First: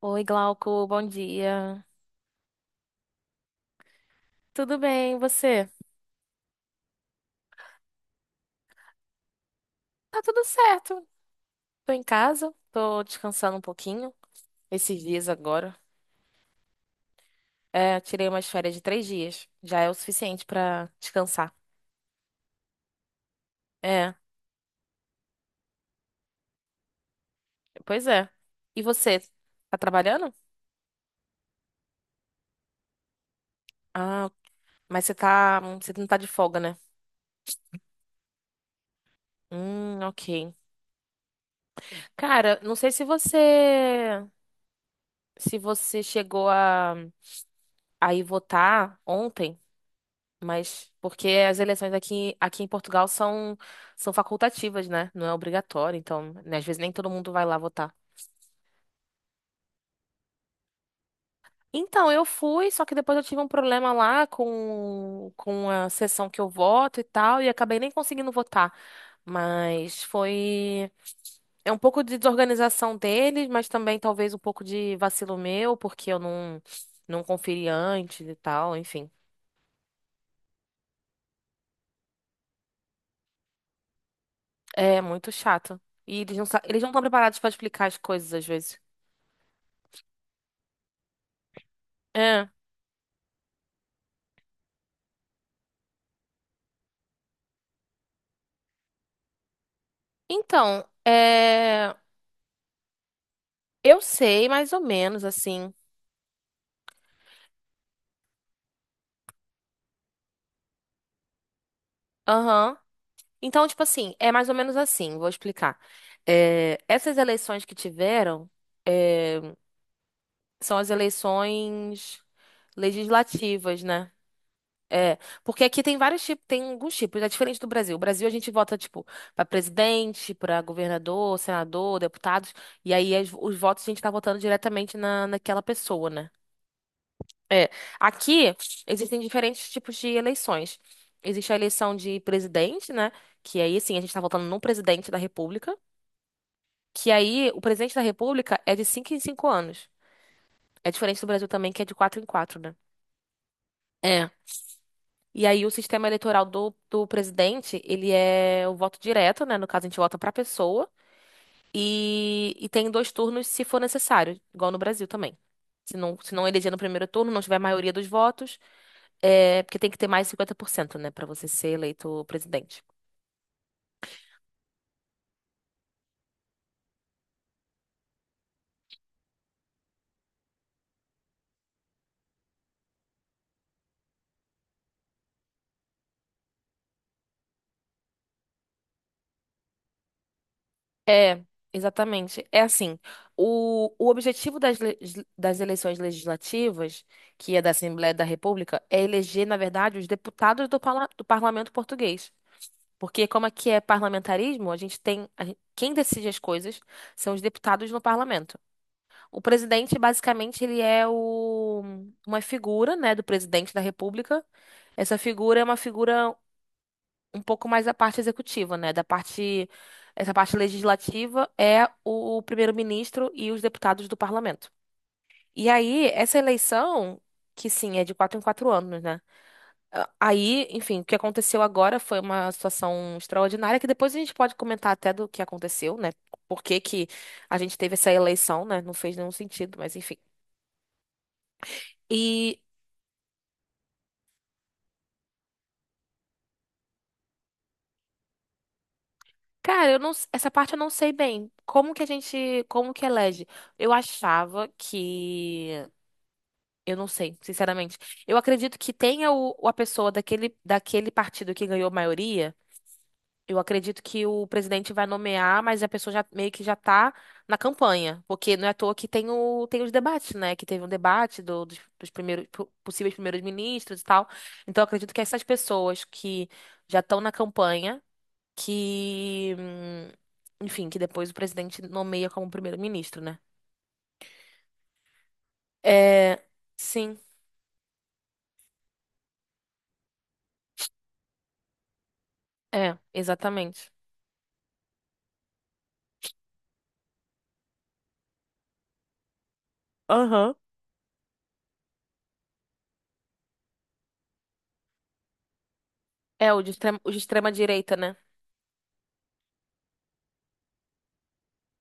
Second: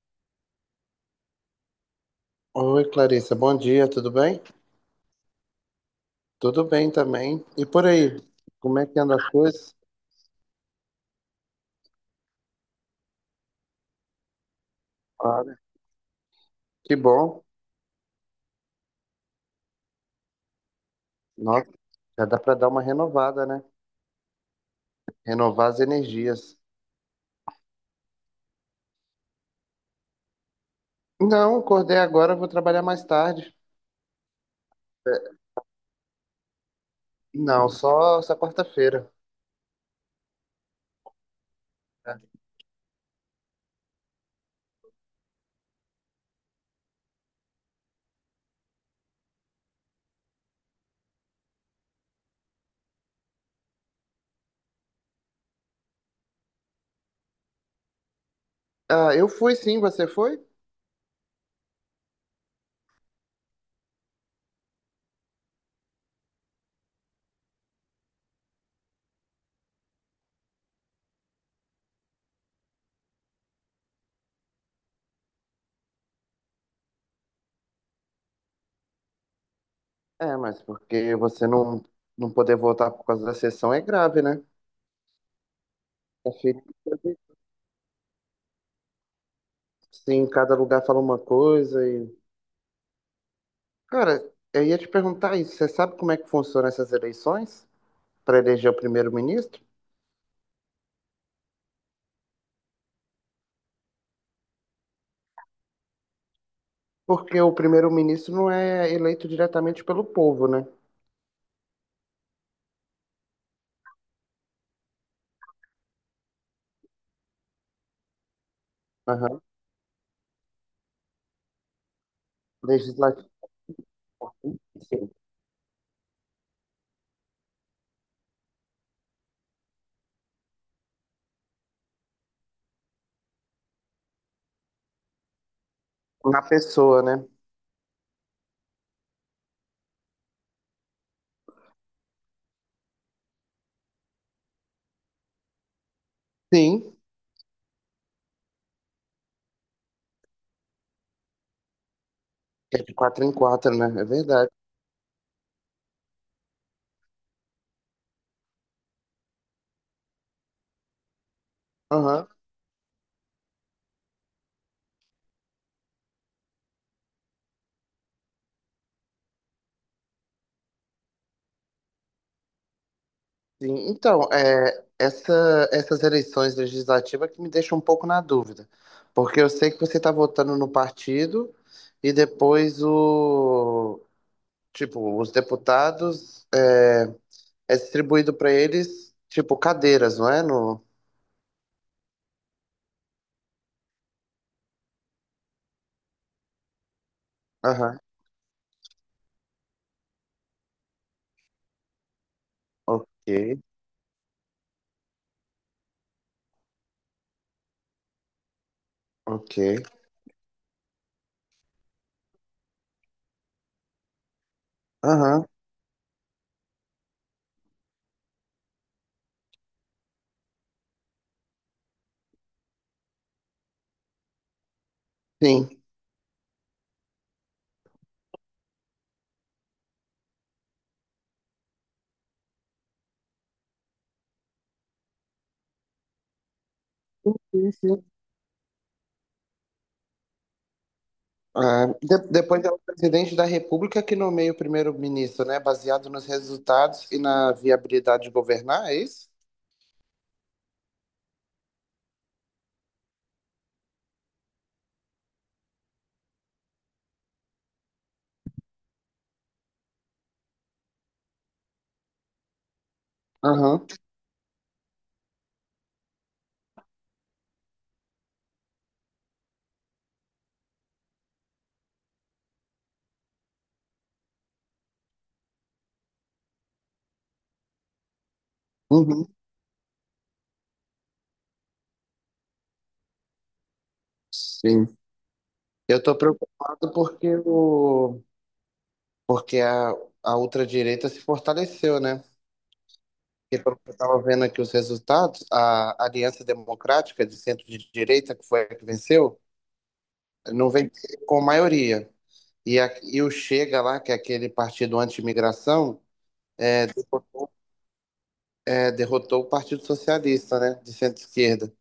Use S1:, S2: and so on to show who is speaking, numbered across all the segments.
S1: Oi, Glauco, bom dia.
S2: Oi, Clarissa, bom dia, tudo bem?
S1: Tudo bem, e você?
S2: Tudo bem também. E por aí, como é que anda as coisas?
S1: Tá tudo certo. Tô em casa, tô descansando um pouquinho esses dias
S2: Olha,
S1: agora.
S2: que bom.
S1: É, tirei umas férias de 3 dias. Já é o suficiente pra descansar.
S2: Nossa, já dá para dar uma renovada, né?
S1: É,
S2: Renovar as energias.
S1: pois é. E você? Tá trabalhando?
S2: Não, acordei agora, vou trabalhar mais tarde.
S1: Ah, mas você
S2: É,
S1: tá, você não tá de folga, né?
S2: não, só essa quarta-feira.
S1: Ok.
S2: É.
S1: Cara, não sei se você chegou a ir votar ontem. Mas porque as eleições aqui em Portugal são facultativas, né? Não é obrigatório, então, né, às vezes nem todo mundo vai lá votar.
S2: Ah, eu fui sim, você foi?
S1: Então, eu fui, só que depois eu tive um problema lá com a sessão que eu voto e tal, e acabei nem conseguindo votar. Mas foi. É um pouco de desorganização deles, mas também talvez um pouco de vacilo meu, porque eu não conferi antes e tal, enfim.
S2: É, mas porque você não, não poder voltar por causa da sessão é grave, né?
S1: É muito chato. E
S2: A
S1: eles não, sa-
S2: filha,
S1: eles não estão preparados para explicar as coisas às vezes.
S2: sim, cada lugar fala uma coisa.
S1: É.
S2: Cara, eu ia te perguntar isso. Você sabe como é que funcionam essas eleições para eleger o primeiro-ministro?
S1: Então, é, eu sei mais ou menos assim.
S2: Porque o primeiro-ministro não é eleito diretamente pelo povo, né?
S1: Aham. Então, tipo assim, é mais ou menos assim, vou explicar. É, essas eleições que tiveram é,
S2: Aham.
S1: são as eleições
S2: Legislativo.
S1: legislativas, né?
S2: Sim.
S1: É, porque aqui tem vários tipos, tem alguns tipos, é diferente do Brasil. O Brasil a gente vota, tipo, para presidente, para governador, senador, deputados, e aí os votos a gente tá votando diretamente naquela pessoa, né?
S2: Na pessoa, né?
S1: É, aqui existem diferentes tipos de eleições. Existe a eleição de presidente, né? Que aí, assim, a gente tá votando num presidente da República.
S2: Sim.
S1: Que aí, o presidente da República é de 5 em 5 anos. É diferente do Brasil também, que é de 4 em 4, né?
S2: É de quatro em quatro, né? É
S1: É.
S2: verdade.
S1: E aí, o sistema eleitoral do presidente, ele é o voto direto, né? No caso, a gente vota pra pessoa.
S2: Aham.
S1: E tem dois turnos se for necessário, igual no Brasil também. Se não eleger no primeiro turno, não tiver maioria dos votos. É, porque tem que ter mais 50%, né, pra você ser eleito presidente.
S2: Sim. Então, é, essas eleições legislativas que me deixam um pouco na dúvida. Porque eu sei que você está votando no partido e depois tipo, os deputados. É, é distribuído pra eles, tipo, cadeiras, não é? No...
S1: É, exatamente. É assim, o objetivo das eleições legislativas, que é da
S2: Aham.
S1: Assembleia da República, é eleger, na verdade, os deputados do parlamento português.
S2: Ok,
S1: Porque como é que é parlamentarismo, a gente tem, a gen- quem decide as coisas são os deputados no parlamento. O
S2: ok.
S1: presidente, basicamente, ele é uma figura, né, do presidente da República. Essa
S2: Aham,
S1: figura é uma figura um pouco mais da parte executiva, né? Essa parte legislativa é o primeiro-ministro e os deputados do parlamento. E
S2: sim.
S1: aí, essa eleição, que sim, é de 4 em 4 anos, né? Ah, aí, enfim, o que aconteceu agora foi uma situação extraordinária, que depois a gente pode comentar até do que aconteceu, né? Por que que a
S2: Sim,
S1: gente teve
S2: sim.
S1: essa eleição, né? Não fez nenhum sentido, mas enfim.
S2: Ah, de-
S1: E,
S2: depois é o presidente da República que nomeia o primeiro-ministro, né? Baseado nos resultados e na viabilidade de governar, é isso?
S1: cara, eu não, s- essa parte eu não sei bem. Como que como que elege? Eu achava que Eu não sei, sinceramente. Eu acredito que tenha a pessoa daquele partido que ganhou maioria. Eu
S2: Aham.
S1: acredito que o presidente vai nomear, mas a pessoa já meio que já tá na campanha. Porque não é à toa que tem os debates, né? Que teve um debate dos possíveis primeiros ministros e tal. Então, eu acredito que essas pessoas que já estão na campanha,
S2: Uhum.
S1: que, enfim, que depois o presidente nomeia como primeiro-ministro, né?
S2: Sim. Eu tô
S1: É,
S2: preocupado
S1: sim,
S2: porque, porque a, a ultradireita se fortaleceu, né?
S1: é,
S2: Porque pelo que
S1: exatamente.
S2: eu estava vendo aqui os resultados, a Aliança Democrática de Centro de Direita, que foi a que venceu,
S1: Aham.
S2: não vem com maioria. E, e o Chega lá, que é aquele partido anti-imigração,
S1: É, o de extrema direita, né?
S2: é, derrotou o Partido Socialista, né, de centro-esquerda,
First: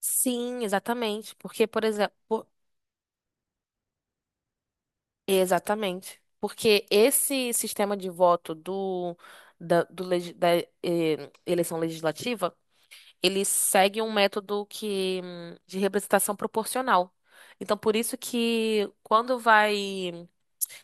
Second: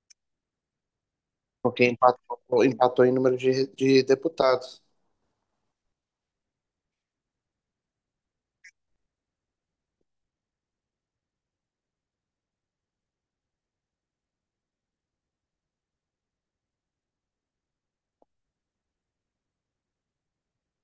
S1: Sim, exatamente. Porque, por
S2: porque
S1: exemplo,
S2: empatou em número de deputados.
S1: exatamente. Porque esse sistema de voto do, da, do legi- da, eh, eleição legislativa, ele segue um método que de representação proporcional. Então, por isso que quando vai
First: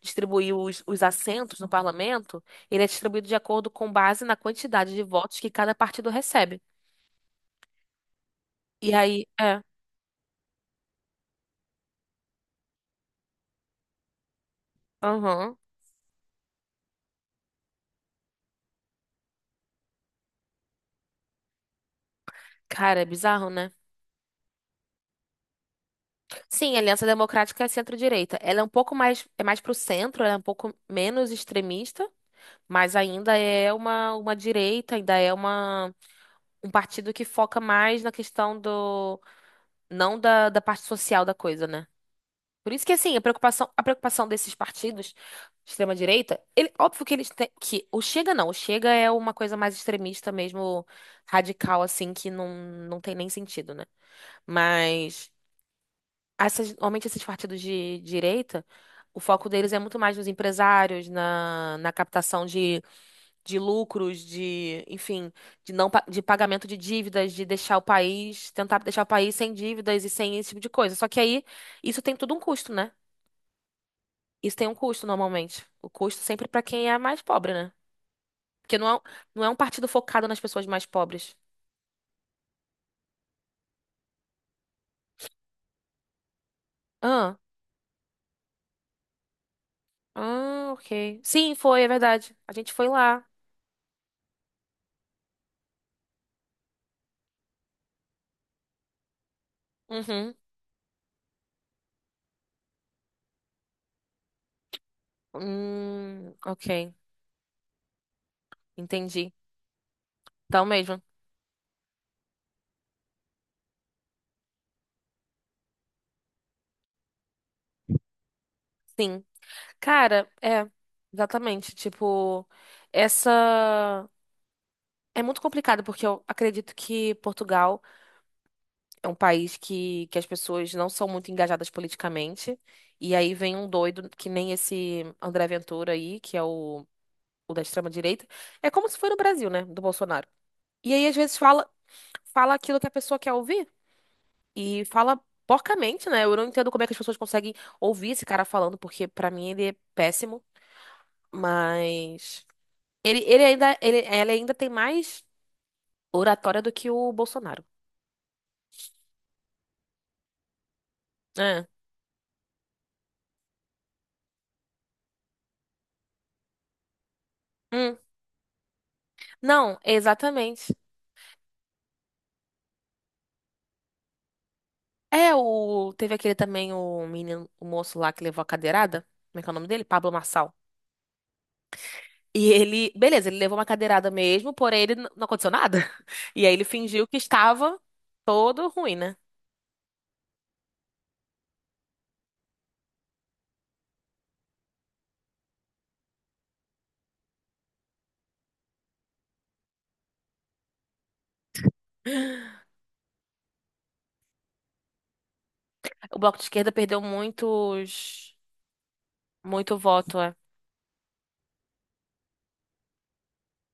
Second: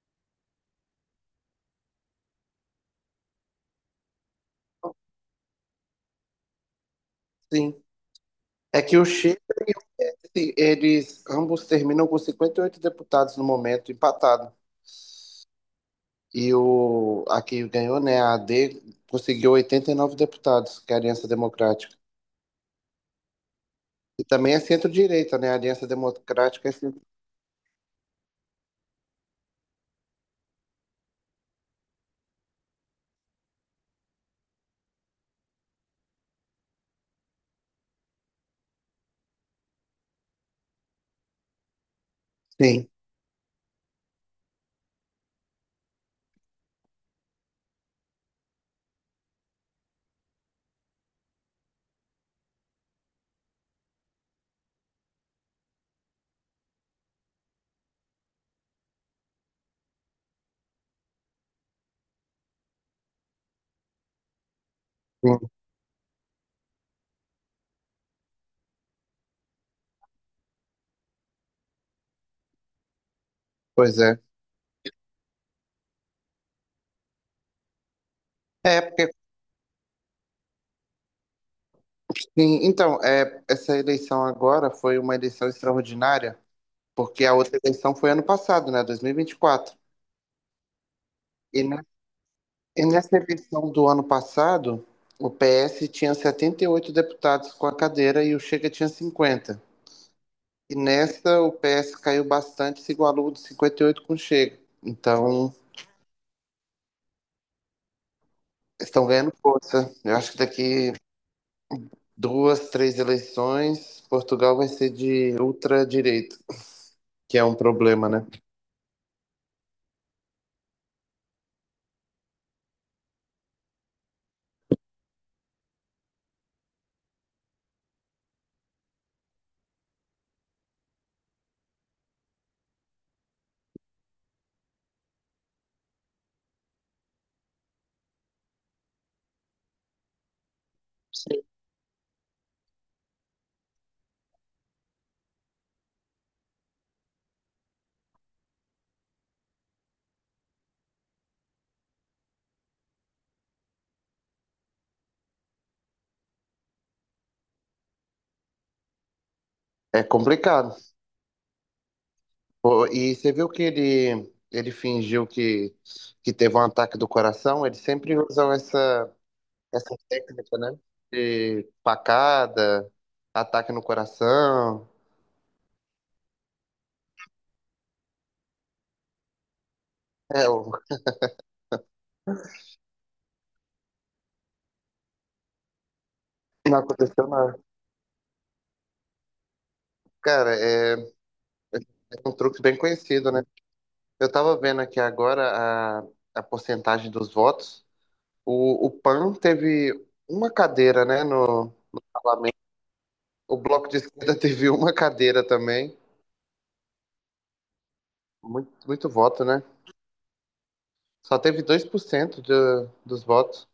S1: distribuir os assentos no parlamento, ele é distribuído de acordo com base na quantidade de votos que cada partido recebe.
S2: Sim. É
S1: E
S2: que o
S1: aí,
S2: Chega,
S1: é,
S2: e o- eles ambos terminam com 58 deputados no momento, empatado.
S1: aham.
S2: E a que ganhou, né, a AD, conseguiu 89 deputados, que é a Aliança Democrática.
S1: Cara, é bizarro, né?
S2: E também é centro-direita, né? A Aliança Democrática é
S1: Sim, a
S2: centro...
S1: Aliança Democrática é centro-direita. Ela é um pouco mais, é mais pro centro, ela é um pouco menos extremista, mas ainda é uma direita, ainda é um partido que foca mais na questão não da parte social da coisa, né? Por isso
S2: Sim,
S1: que, assim, a preocupação desses partidos de extrema-direita, ele, óbvio que eles têm, que o Chega não, o Chega é uma coisa mais extremista mesmo, radical, assim, que não tem nem sentido, né? Mas normalmente esses partidos de direita, o foco deles é muito mais nos empresários, na captação de lucros, enfim,
S2: sim,
S1: de não, de pagamento de dívidas, de deixar o país, tentar deixar o país sem dívidas e sem esse tipo de coisa. Só que aí, isso tem tudo um custo, né?
S2: pois é.
S1: Isso tem um custo normalmente. O custo sempre para quem é mais pobre, né? Porque
S2: É,
S1: não é, um-
S2: porque
S1: não é um partido focado nas pessoas mais pobres.
S2: sim, então, é, essa eleição agora foi uma eleição extraordinária, porque a
S1: Ah,
S2: outra eleição foi ano passado, né, 2024.
S1: ah, ok. Sim,
S2: E
S1: foi,
S2: ne-
S1: é verdade. A gente
S2: e
S1: foi
S2: nessa
S1: lá.
S2: eleição do ano passado, o PS tinha 78 deputados com a cadeira e o Chega tinha 50.
S1: Uhum.
S2: E nessa, o PS caiu bastante, se igualou de 58 com o Chega. Então,
S1: Ok.
S2: estão
S1: Entendi.
S2: ganhando força. Eu acho que
S1: Então
S2: daqui
S1: mesmo.
S2: duas, três eleições, Portugal vai ser de ultradireita, que é um problema, né?
S1: Sim. Cara, é, exatamente. Tipo, essa. É muito complicado, porque eu acredito que Portugal é um país que as pessoas não são muito engajadas politicamente. E aí vem um doido, que nem esse André Ventura aí, que é o da extrema-direita. É como se foi no Brasil, né? Do Bolsonaro. E aí, às vezes, fala aquilo que a pessoa quer ouvir. E fala porcamente, né? Eu não entendo como é que as pessoas conseguem ouvir esse cara falando, porque pra mim ele é péssimo. Mas ela ainda tem mais oratória do que o Bolsonaro.
S2: É complicado.
S1: É.
S2: Pô, e você viu que ele fingiu que teve um ataque do coração? Eles
S1: Hum.
S2: sempre usam essa,
S1: Não,
S2: essa técnica,
S1: exatamente.
S2: né? De facada, ataque no coração.
S1: É. o. Teve aquele também, o menino, o moço lá que levou a cadeirada. Como é que é o nome dele? Pablo
S2: É,
S1: Marçal.
S2: o-
S1: E ele, beleza, ele levou uma cadeirada mesmo, porém ele não aconteceu nada. E aí ele
S2: não
S1: fingiu que
S2: aconteceu nada.
S1: estava todo ruim, né?
S2: Cara, é um truque bem conhecido, né? Eu tava vendo aqui agora a porcentagem dos votos. O PAN teve uma cadeira, né, no Parlamento. O Bloco de Esquerda teve uma cadeira também.
S1: O Bloco de Esquerda perdeu
S2: Muito, muito voto, né?
S1: muito voto, é.
S2: Só teve 2% dos votos.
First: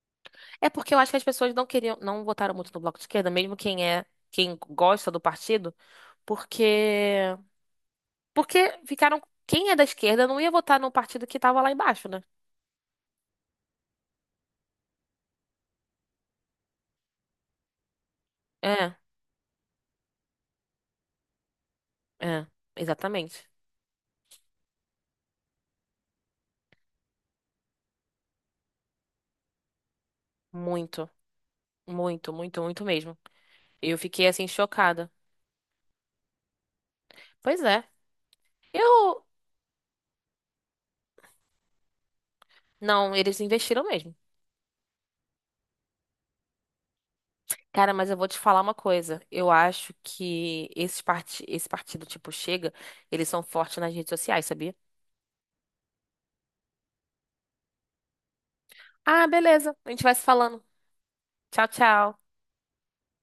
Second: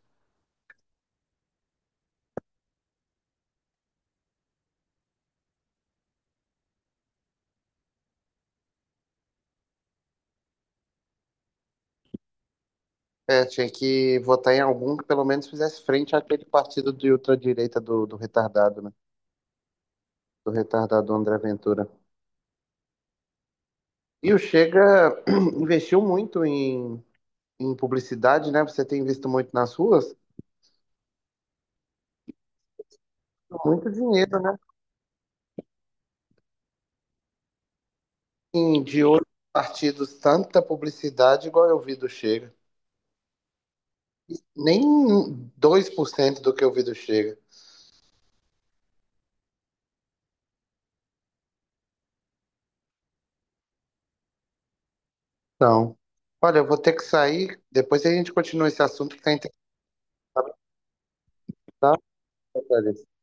S1: É porque eu acho que as pessoas não queriam, não votaram muito no Bloco de Esquerda, mesmo quem gosta do partido, porque porque ficaram, quem é da esquerda não ia votar no partido que tava lá embaixo, né?
S2: É, tinha que votar em algum que pelo menos fizesse frente àquele partido de ultradireita do retardado, né?
S1: É,
S2: Do retardado André Ventura.
S1: é, exatamente.
S2: E o Chega investiu muito em, em publicidade, né? Você tem visto muito nas ruas.
S1: Muito, muito, muito, muito mesmo.
S2: Muito
S1: Eu fiquei
S2: dinheiro,
S1: assim
S2: né?
S1: chocada. Pois é.
S2: Em, de
S1: Eu
S2: outros partidos, tanta publicidade igual eu vi do Chega.
S1: não, eles investiram mesmo.
S2: Nem 2% do que eu vi do Chega.
S1: Cara, mas eu vou te falar uma coisa. Eu acho que esse partido tipo Chega, eles são fortes nas redes sociais, sabia?
S2: Então, olha, eu vou ter que sair. Depois a gente continua esse assunto que
S1: Ah,
S2: tá interessante,
S1: beleza. A gente vai se falando. Tchau,
S2: tá?
S1: tchau.
S2: Apareceu